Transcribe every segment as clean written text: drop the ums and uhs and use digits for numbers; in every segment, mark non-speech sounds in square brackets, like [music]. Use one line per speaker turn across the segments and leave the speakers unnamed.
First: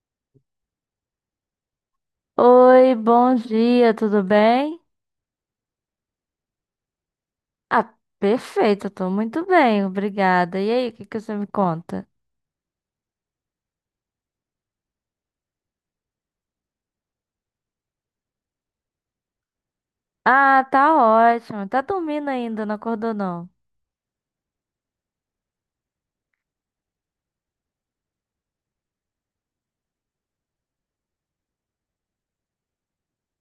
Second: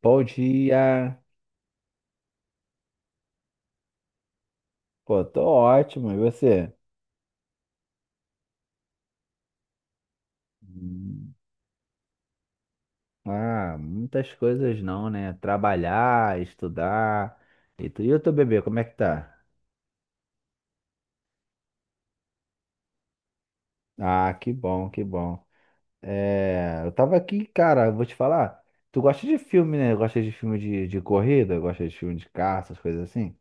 Bom dia.
Oi, bom dia, tudo bem?
Pô, tô ótimo. E você?
Ah, perfeito, tô muito bem, obrigada. E aí, o que que
Hum,
você me conta?
Ah, muitas coisas não, né? Trabalhar, estudar. E o teu bebê, como é que tá?
Ah, tá ótimo. Tá dormindo ainda, não acordou não?
Ah, que bom, que bom. É, eu tava aqui, cara, eu vou te falar. Tu gosta de filme, né? Gosta de filme de corrida? Gosta de filme de caça, essas coisas assim?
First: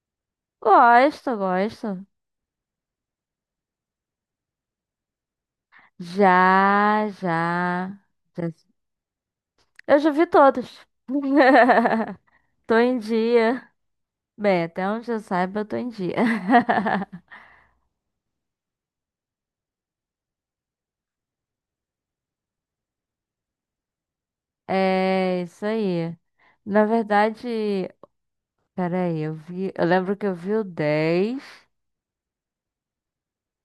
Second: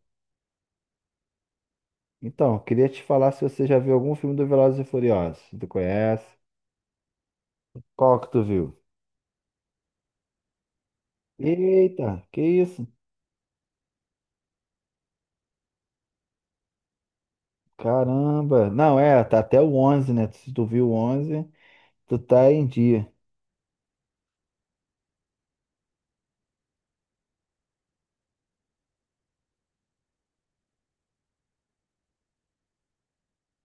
Gosto, gosto.
Então, eu queria te falar se você já viu algum filme do Velozes e Furiosos. Tu conhece?
Já, já,
Qual que tu
já.
viu?
Eu já vi todos. [laughs]
Eita, que
Tô
isso?
em dia. Bem, até onde eu saiba, eu tô em dia. [laughs]
Caramba. Não, é, tá até o 11, né? Se tu viu o 11, tu tá em dia.
É isso aí. Na verdade, peraí, eu vi, eu lembro que eu vi o 10.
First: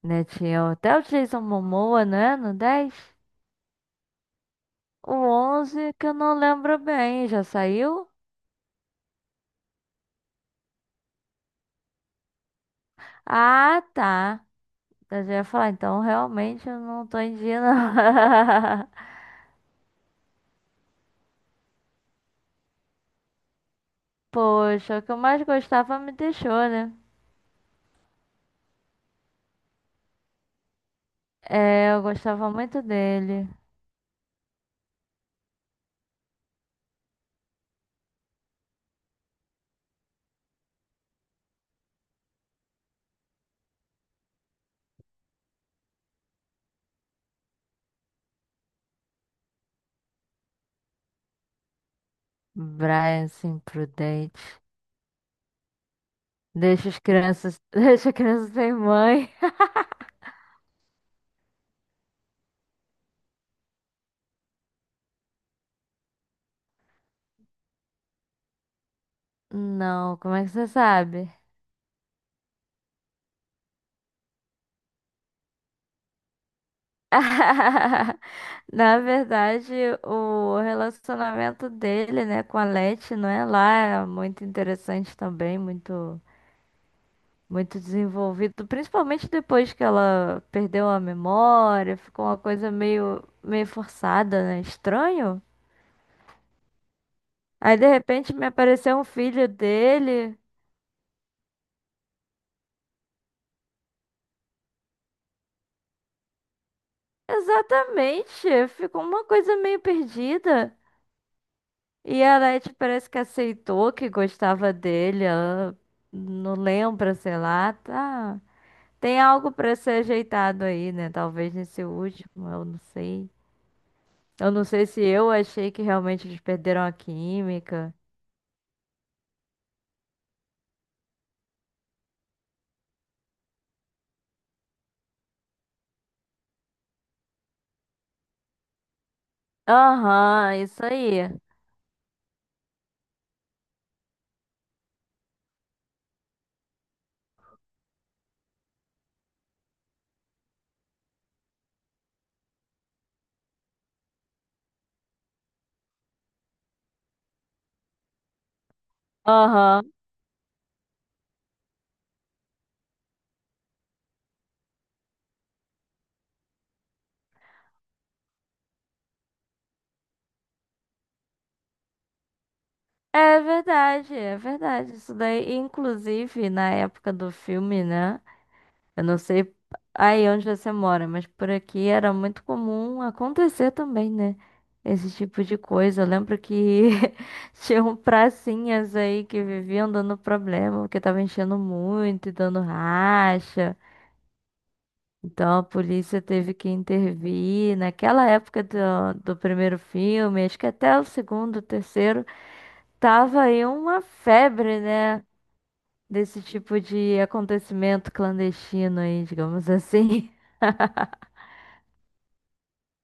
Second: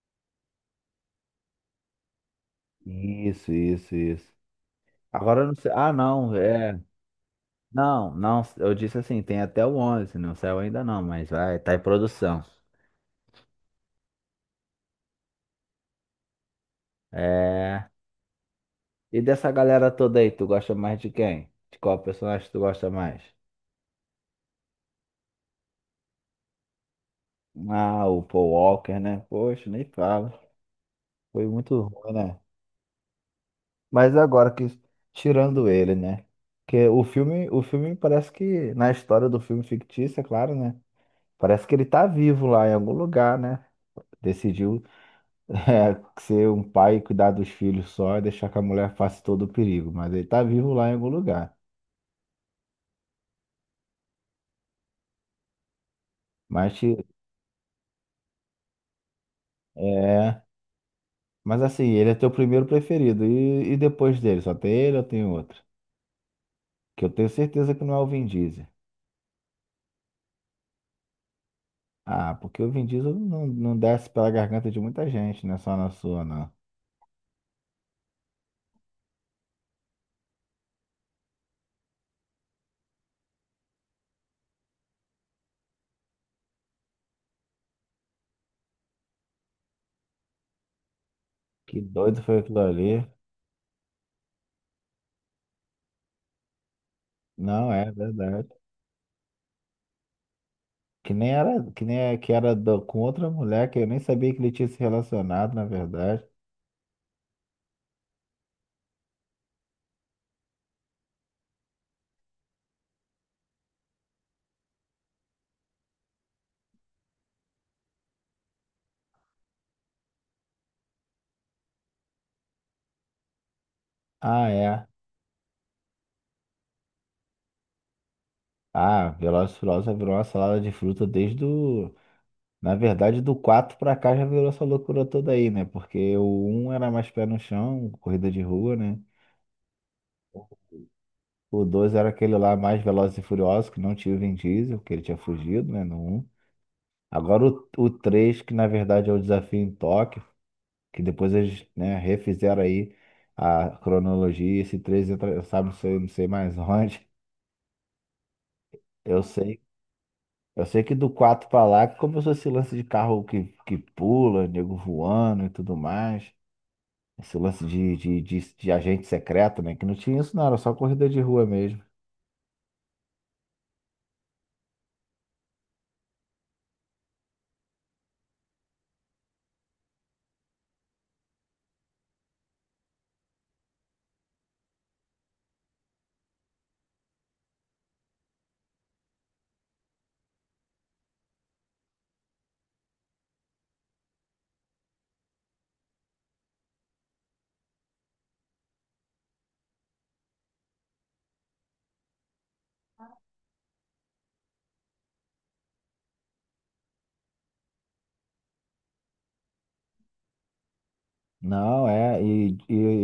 Né? Tinha até o Jason Momoa, né? No 10,
Isso, isso, isso.
o
Agora eu não sei.
11
Ah,
que eu não
não,
lembro
é.
bem, já saiu?
Não, não, eu disse assim, tem até o 11, não saiu ainda não, mas vai, tá em produção.
Ah, tá. Então, eu já ia falar, então realmente eu não tô em dia,
É.
não. [laughs]
E dessa galera toda aí, tu gosta mais de quem? De qual personagem tu gosta mais?
Poxa, o que eu mais gostava me deixou, né?
Ah, o Paul Walker, né? Poxa, nem fala. Foi muito
É, eu
ruim, né?
gostava muito dele.
Mas agora que tirando ele, né? Porque o filme parece que na história do filme fictício, é claro, né? Parece que ele tá vivo lá em algum lugar, né? Decidiu [laughs] é, ser um pai e cuidar dos filhos só e deixar que a mulher faça todo o perigo, mas ele tá vivo lá em algum lugar.
Brian, assim, prudente.
Mas
Deixa as
te-
crianças. [laughs] Deixa as crianças sem mãe. [laughs]
é, mas assim, ele é teu primeiro preferido e depois dele, só tem ele ou tem outro? Que eu tenho certeza que não é o Vin Diesel.
Não, como é que você sabe?
Ah, porque o Vin Diesel não desce pela garganta de muita gente, não é só na sua, não.
[laughs] Na verdade, o relacionamento dele, né, com a Leti, não é lá, é muito interessante também, muito muito desenvolvido, principalmente depois que ela perdeu a
Que
memória,
doido
ficou uma
foi aquilo
coisa
ali.
meio forçada, né? Estranho.
Não,
Aí de
é
repente me
verdade.
apareceu um filho dele.
Que nem era, que nem é, que era com outra mulher que eu nem sabia que ele tinha se relacionado, na verdade.
Exatamente, ficou uma coisa meio perdida. E a Leti parece que aceitou que gostava dele. Ela não lembra, sei lá. Tá. Tem algo pra ser ajeitado aí, né? Talvez nesse último, eu não sei.
Ah,
Eu não
é.
sei se eu achei que realmente eles perderam a química.
Ah, Velozes e Furiosos virou uma salada de fruta desde o. Na verdade, do 4 pra cá já virou essa loucura toda aí, né? Porque o um era mais pé no chão, corrida de rua, né?
Aham, isso aí.
O 2 era aquele lá mais Velozes e Furiosos, que não tinha o Vin Diesel, porque ele tinha fugido, né? No um. Agora o 3 que na verdade é o desafio em Tóquio. Que depois eles, né, refizeram aí a cronologia, esse 3 entra, sabe, não sei, não sei mais [laughs] onde. Eu sei,
Aham.
eu sei que do 4 pra lá que começou esse lance de carro que pula, nego voando e tudo mais. Esse lance de agente secreto, né? Que não tinha isso, não, era só corrida de rua mesmo.
É verdade, é verdade. Isso daí, inclusive, na época do filme, né? Eu não sei aí onde você mora, mas por aqui era muito comum acontecer também, né? Esse tipo de coisa. Eu lembro que [laughs] tinham pracinhas aí que viviam dando problema, porque tava enchendo muito e dando racha. Então a polícia teve que intervir. Naquela época do, do primeiro filme, acho que até o segundo, terceiro, tava aí uma febre, né? Desse tipo de acontecimento clandestino aí, digamos assim.
Não, é, e,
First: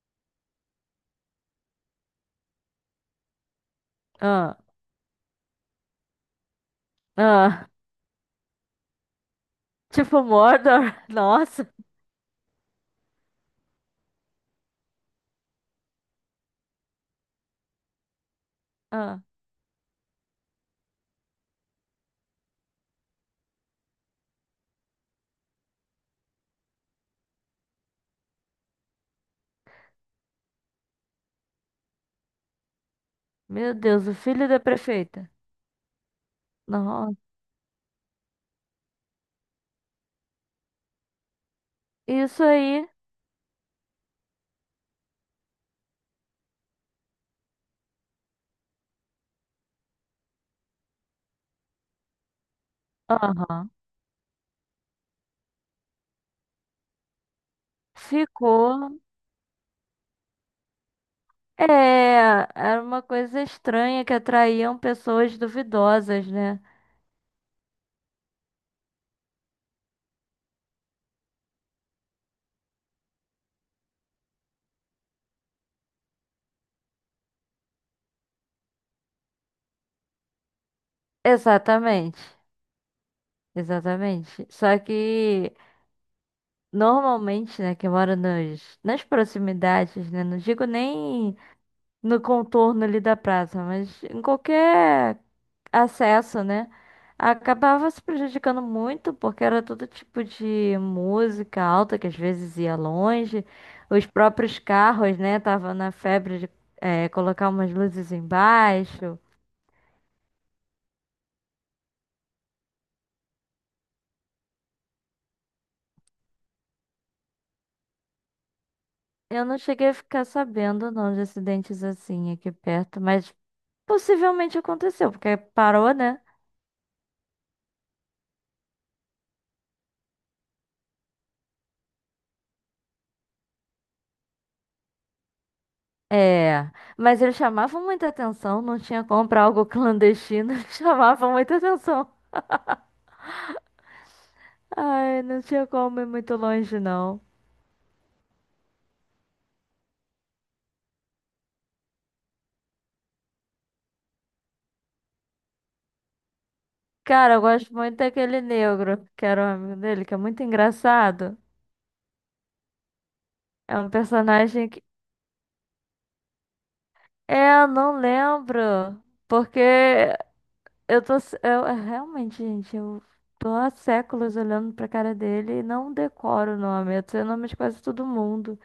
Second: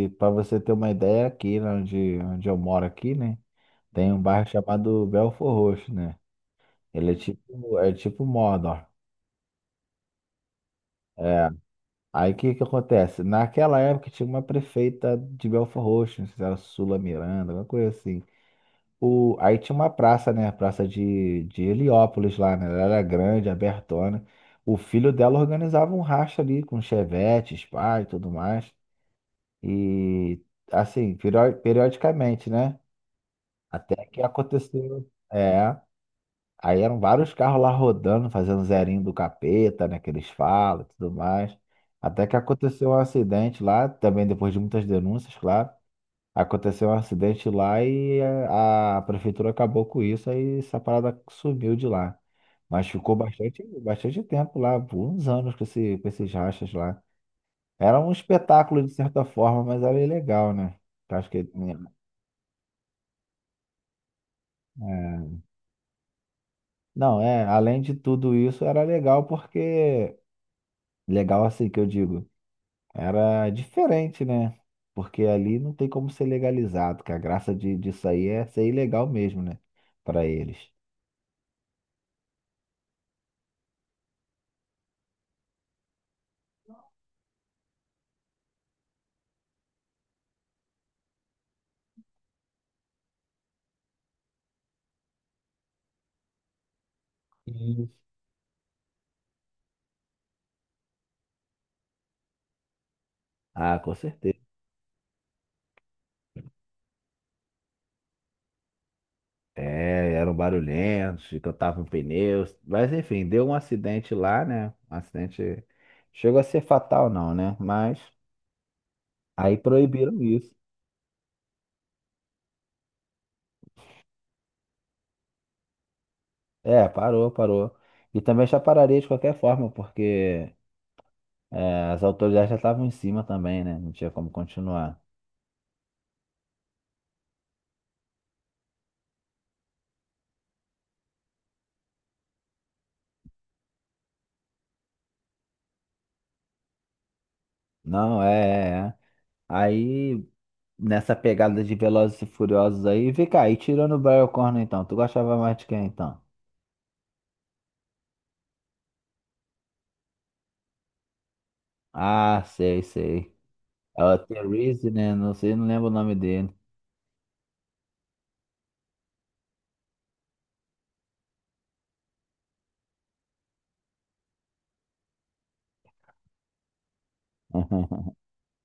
e para você ter uma ideia, aqui né, onde eu moro aqui, né? Tem um
[laughs]
bairro
Ah.
chamado Belfort Roxo, né? Ele é
Ah,
tipo, é tipo Mordor.
tipo Mordor. [laughs]
é,
Nossa.
Aí o que que acontece? Naquela época tinha uma prefeita de Belfort Roxo, não sei se era Sula Miranda, alguma coisa assim.
Ah,
Aí tinha uma praça, né? A praça de Heliópolis lá, né? Ela era grande, abertona. O filho dela organizava um racha ali com chevette, spa e tudo mais. E assim, periodicamente, né?
meu
Até
Deus, o
que
filho da
aconteceu.
prefeita.
É. Aí eram
Nossa.
vários carros lá rodando, fazendo zerinho do capeta, né? Que eles falam e tudo mais. Até que
Isso aí.
aconteceu um acidente lá, também depois de muitas denúncias, claro. Aconteceu um acidente lá e a prefeitura acabou com isso, aí essa parada sumiu de lá. Mas ficou bastante,
Aham.
bastante tempo lá, por uns anos com esses rachas lá. Era um
Ficou.
espetáculo de certa forma, mas era ilegal, né? Eu acho que
É, era uma coisa estranha que atraíam pessoas
eh,
duvidosas, né?
não, é, além de tudo isso, era legal porque. Legal assim que eu digo. Era diferente, né? Porque ali não tem como ser legalizado, que a graça disso aí é ser ilegal mesmo, né? Para eles.
Exatamente. Exatamente. Só que normalmente, né, que mora nas proximidades, né? Não digo nem no contorno ali da praça, mas em qualquer acesso, né? Acabava
Sim.
se prejudicando muito, porque era todo tipo de música alta, que às vezes ia longe.
Ah, com
Os
certeza.
próprios carros, né? Tava na febre de colocar umas luzes embaixo.
É, eram barulhentos, que em pneus. Mas enfim, deu um acidente lá, né? Um acidente. Chegou a ser fatal, não, né? Mas
Eu
aí
não cheguei a
proibiram
ficar
isso.
sabendo, não, de acidentes assim aqui perto, mas possivelmente aconteceu, porque parou, né?
É, parou, parou. E também já pararia de qualquer forma, porque as autoridades já estavam em cima também, né? Não tinha como continuar.
É, mas eles chamavam muita atenção, não tinha como pra algo clandestino, [laughs] chamavam muita atenção. Ai, não tinha como ir muito longe, não.
Não, é, é, é. Aí. Nessa pegada de Velozes e Furiosos aí. Vem cá, e tirando o Brian O'Connor então, tu gostava mais de quem então?
Cara, eu gosto muito daquele negro, que era um amigo dele, que é muito engraçado.
Ah, sei, sei.
É um
É o
personagem que.
Therese, né? Não sei, não lembro o nome dele.
É, eu não lembro. Porque eu tô. Eu, é, realmente, gente, eu tô há séculos olhando pra cara dele e não decoro o nome. Eu sei o nome de quase todo
[laughs]
mundo.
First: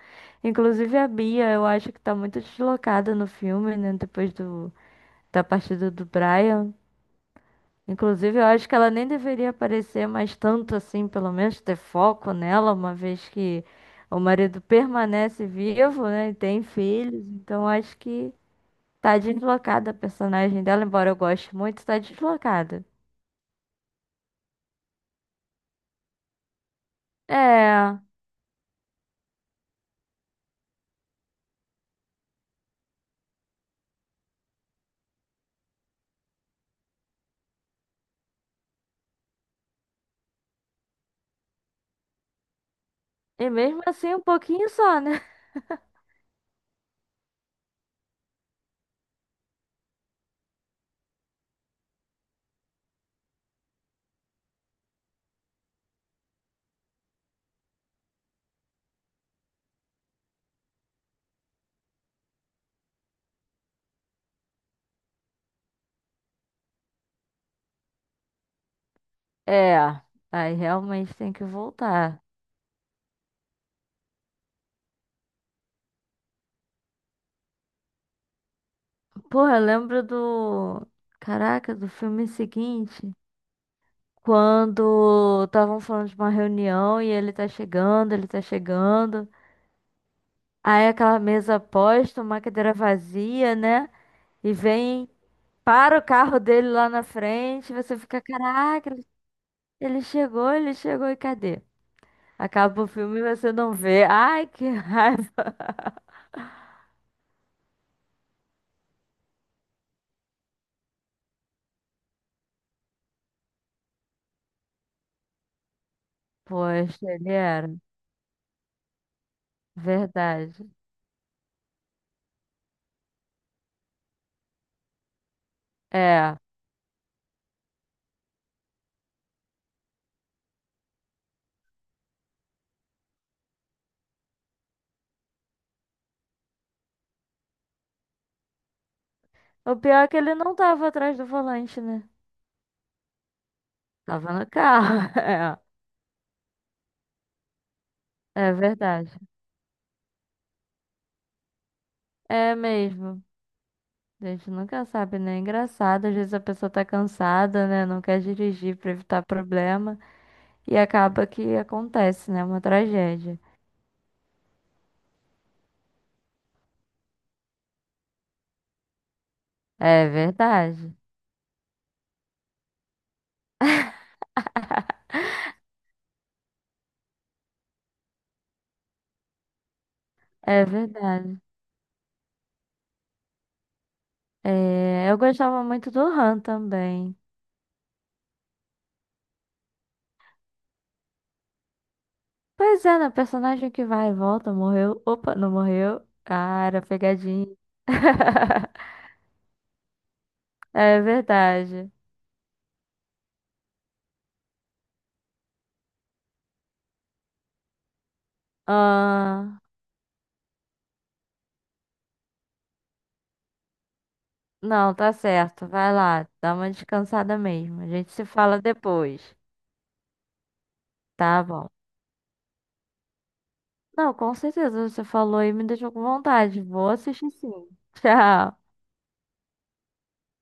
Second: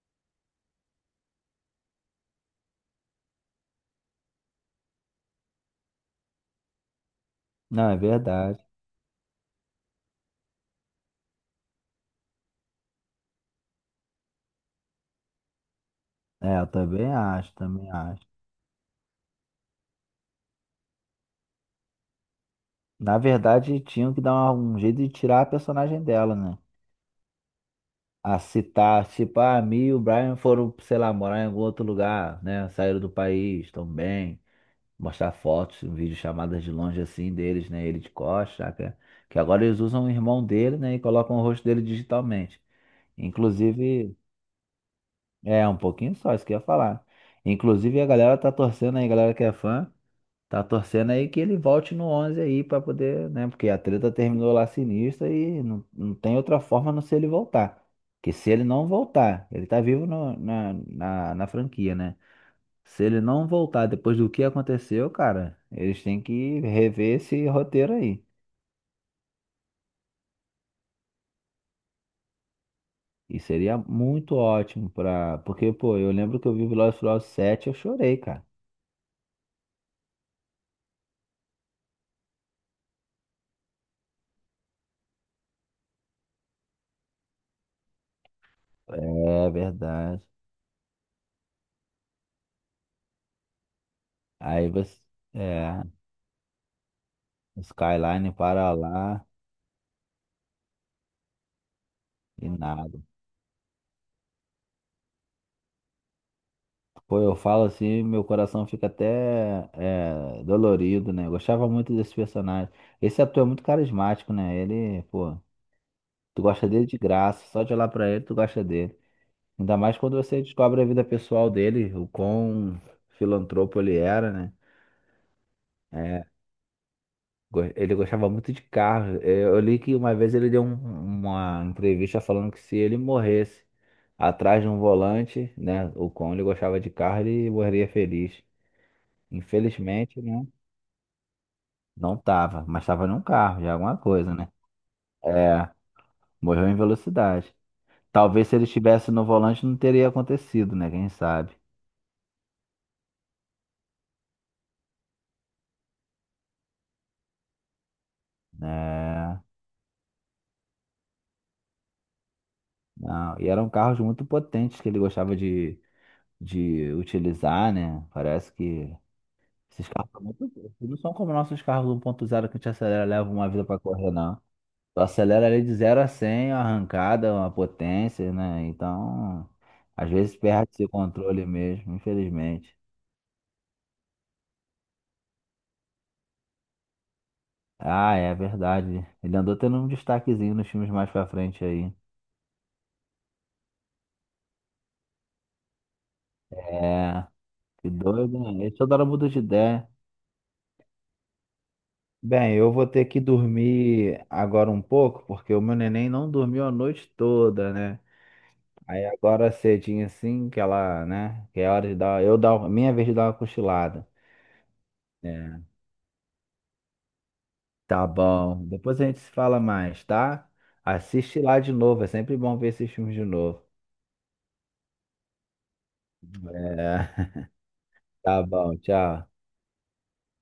Inclusive a Bia, eu acho que tá muito deslocada no filme, né? Depois do, da partida do Brian.
Não, é
Inclusive, eu
verdade.
acho que ela nem deveria aparecer mais tanto assim, pelo menos ter foco nela, uma vez que o marido permanece vivo, né, e
É,
tem
eu também
filhos.
acho,
Então,
também
acho
acho.
que tá deslocada a personagem dela, embora eu goste muito, tá deslocada.
Na verdade, tinham que dar um jeito de tirar a personagem dela, né?
É,
A citar, tipo, a Mi e o Brian foram, sei lá, morar em algum outro lugar, né? Saíram do país, estão bem. Mostrar fotos, um vídeo chamadas de longe assim deles, né? Ele de costas, saca? Que agora eles usam o irmão dele, né? E colocam o rosto dele digitalmente.
e mesmo assim
Inclusive,
um pouquinho só, né? [laughs]
é um pouquinho só, isso que eu ia falar. Inclusive, a galera tá torcendo aí, a galera que é fã, tá torcendo aí que ele volte no 11 aí pra poder, né? Porque a treta terminou lá sinistra e não tem outra forma a não ser ele voltar. Que se ele não voltar, ele tá vivo na franquia, né? Se ele não voltar depois do que aconteceu, cara, eles têm que rever esse roteiro aí.
É, aí realmente tem que voltar.
E seria muito ótimo pra. Porque, pô, eu lembro que eu vi Velozes e Furiosos 7, eu chorei, cara.
Porra, eu lembro do. Caraca, do filme seguinte. Quando estavam falando de uma reunião e ele tá chegando, ele tá chegando.
É verdade.
Aí aquela mesa posta, uma cadeira vazia, né? E
Aí você.
vem,
É,
para o carro dele lá na frente, e você fica,
Skyline para
caraca, ele
lá
ele chegou, ele chegou e cadê?
e
Acaba o
nada.
filme e você não vê. Ai, que [laughs] raiva.
Pô, eu falo assim, meu coração fica até dolorido, né? Eu gostava muito desse personagem. Esse ator é muito carismático, né? Ele, pô, tu gosta dele de
Poxa, ele
graça, só
era.
de olhar pra ele, tu gosta dele. Ainda mais quando você
Verdade.
descobre a vida pessoal dele, o quão filantropo ele era, né? É,
É.
ele gostava muito de carro. É, eu li que uma vez ele deu uma entrevista falando que se ele morresse atrás de um volante, né? O quão ele gostava de carro, ele morreria feliz.
O pior é que
Infelizmente,
ele
né?
não tava atrás do volante, né?
Não tava, mas tava num carro, já é alguma
Tava
coisa,
no
né?
carro. [laughs]
É, morreu em velocidade.
É,
Talvez
é
se ele estivesse
verdade.
no volante não teria acontecido, né? Quem sabe,
É mesmo. A gente nunca sabe, né? É engraçado, às vezes a pessoa tá cansada, né? Não quer dirigir pra evitar
né?
problema e acaba que acontece, né? Uma
Não,
tragédia.
e eram carros muito potentes que ele gostava de utilizar, né? Parece que esses
É
carros são muito, eles
verdade.
não são como nossos carros 1.0 que a gente acelera, leva uma vida para correr, não. Tu
[laughs]
acelera ali de 0 a 100 uma arrancada, uma potência, né? Então, às vezes
É
perde esse
verdade.
controle mesmo, infelizmente.
É, eu gostava muito do Han também.
Ah, é verdade. Ele andou tendo um destaquezinho nos filmes mais pra frente aí.
Pois é, né? Personagem que vai e volta, morreu. Opa, não morreu. Ah, era
É,
pegadinha.
que doido, né? Ele
[laughs]
toda hora muda de ideia.
É verdade.
Bem, eu vou ter que dormir agora um pouco, porque o meu neném não dormiu a noite toda, né? Aí agora
Ah,
cedinho assim, que ela, né? Que é hora de dar, eu dar, minha vez de dar uma cochilada.
não, tá
É,
certo. Vai lá, dá uma descansada mesmo. A
tá
gente se fala
bom. Depois a gente se
depois.
fala mais, tá? Assiste
Tá
lá
bom.
de novo, é sempre bom ver esses filmes de novo.
Não, com certeza você falou e me deixou com vontade. Vou
É,
assistir sim. [laughs]
tá
Tchau.
bom, tchau.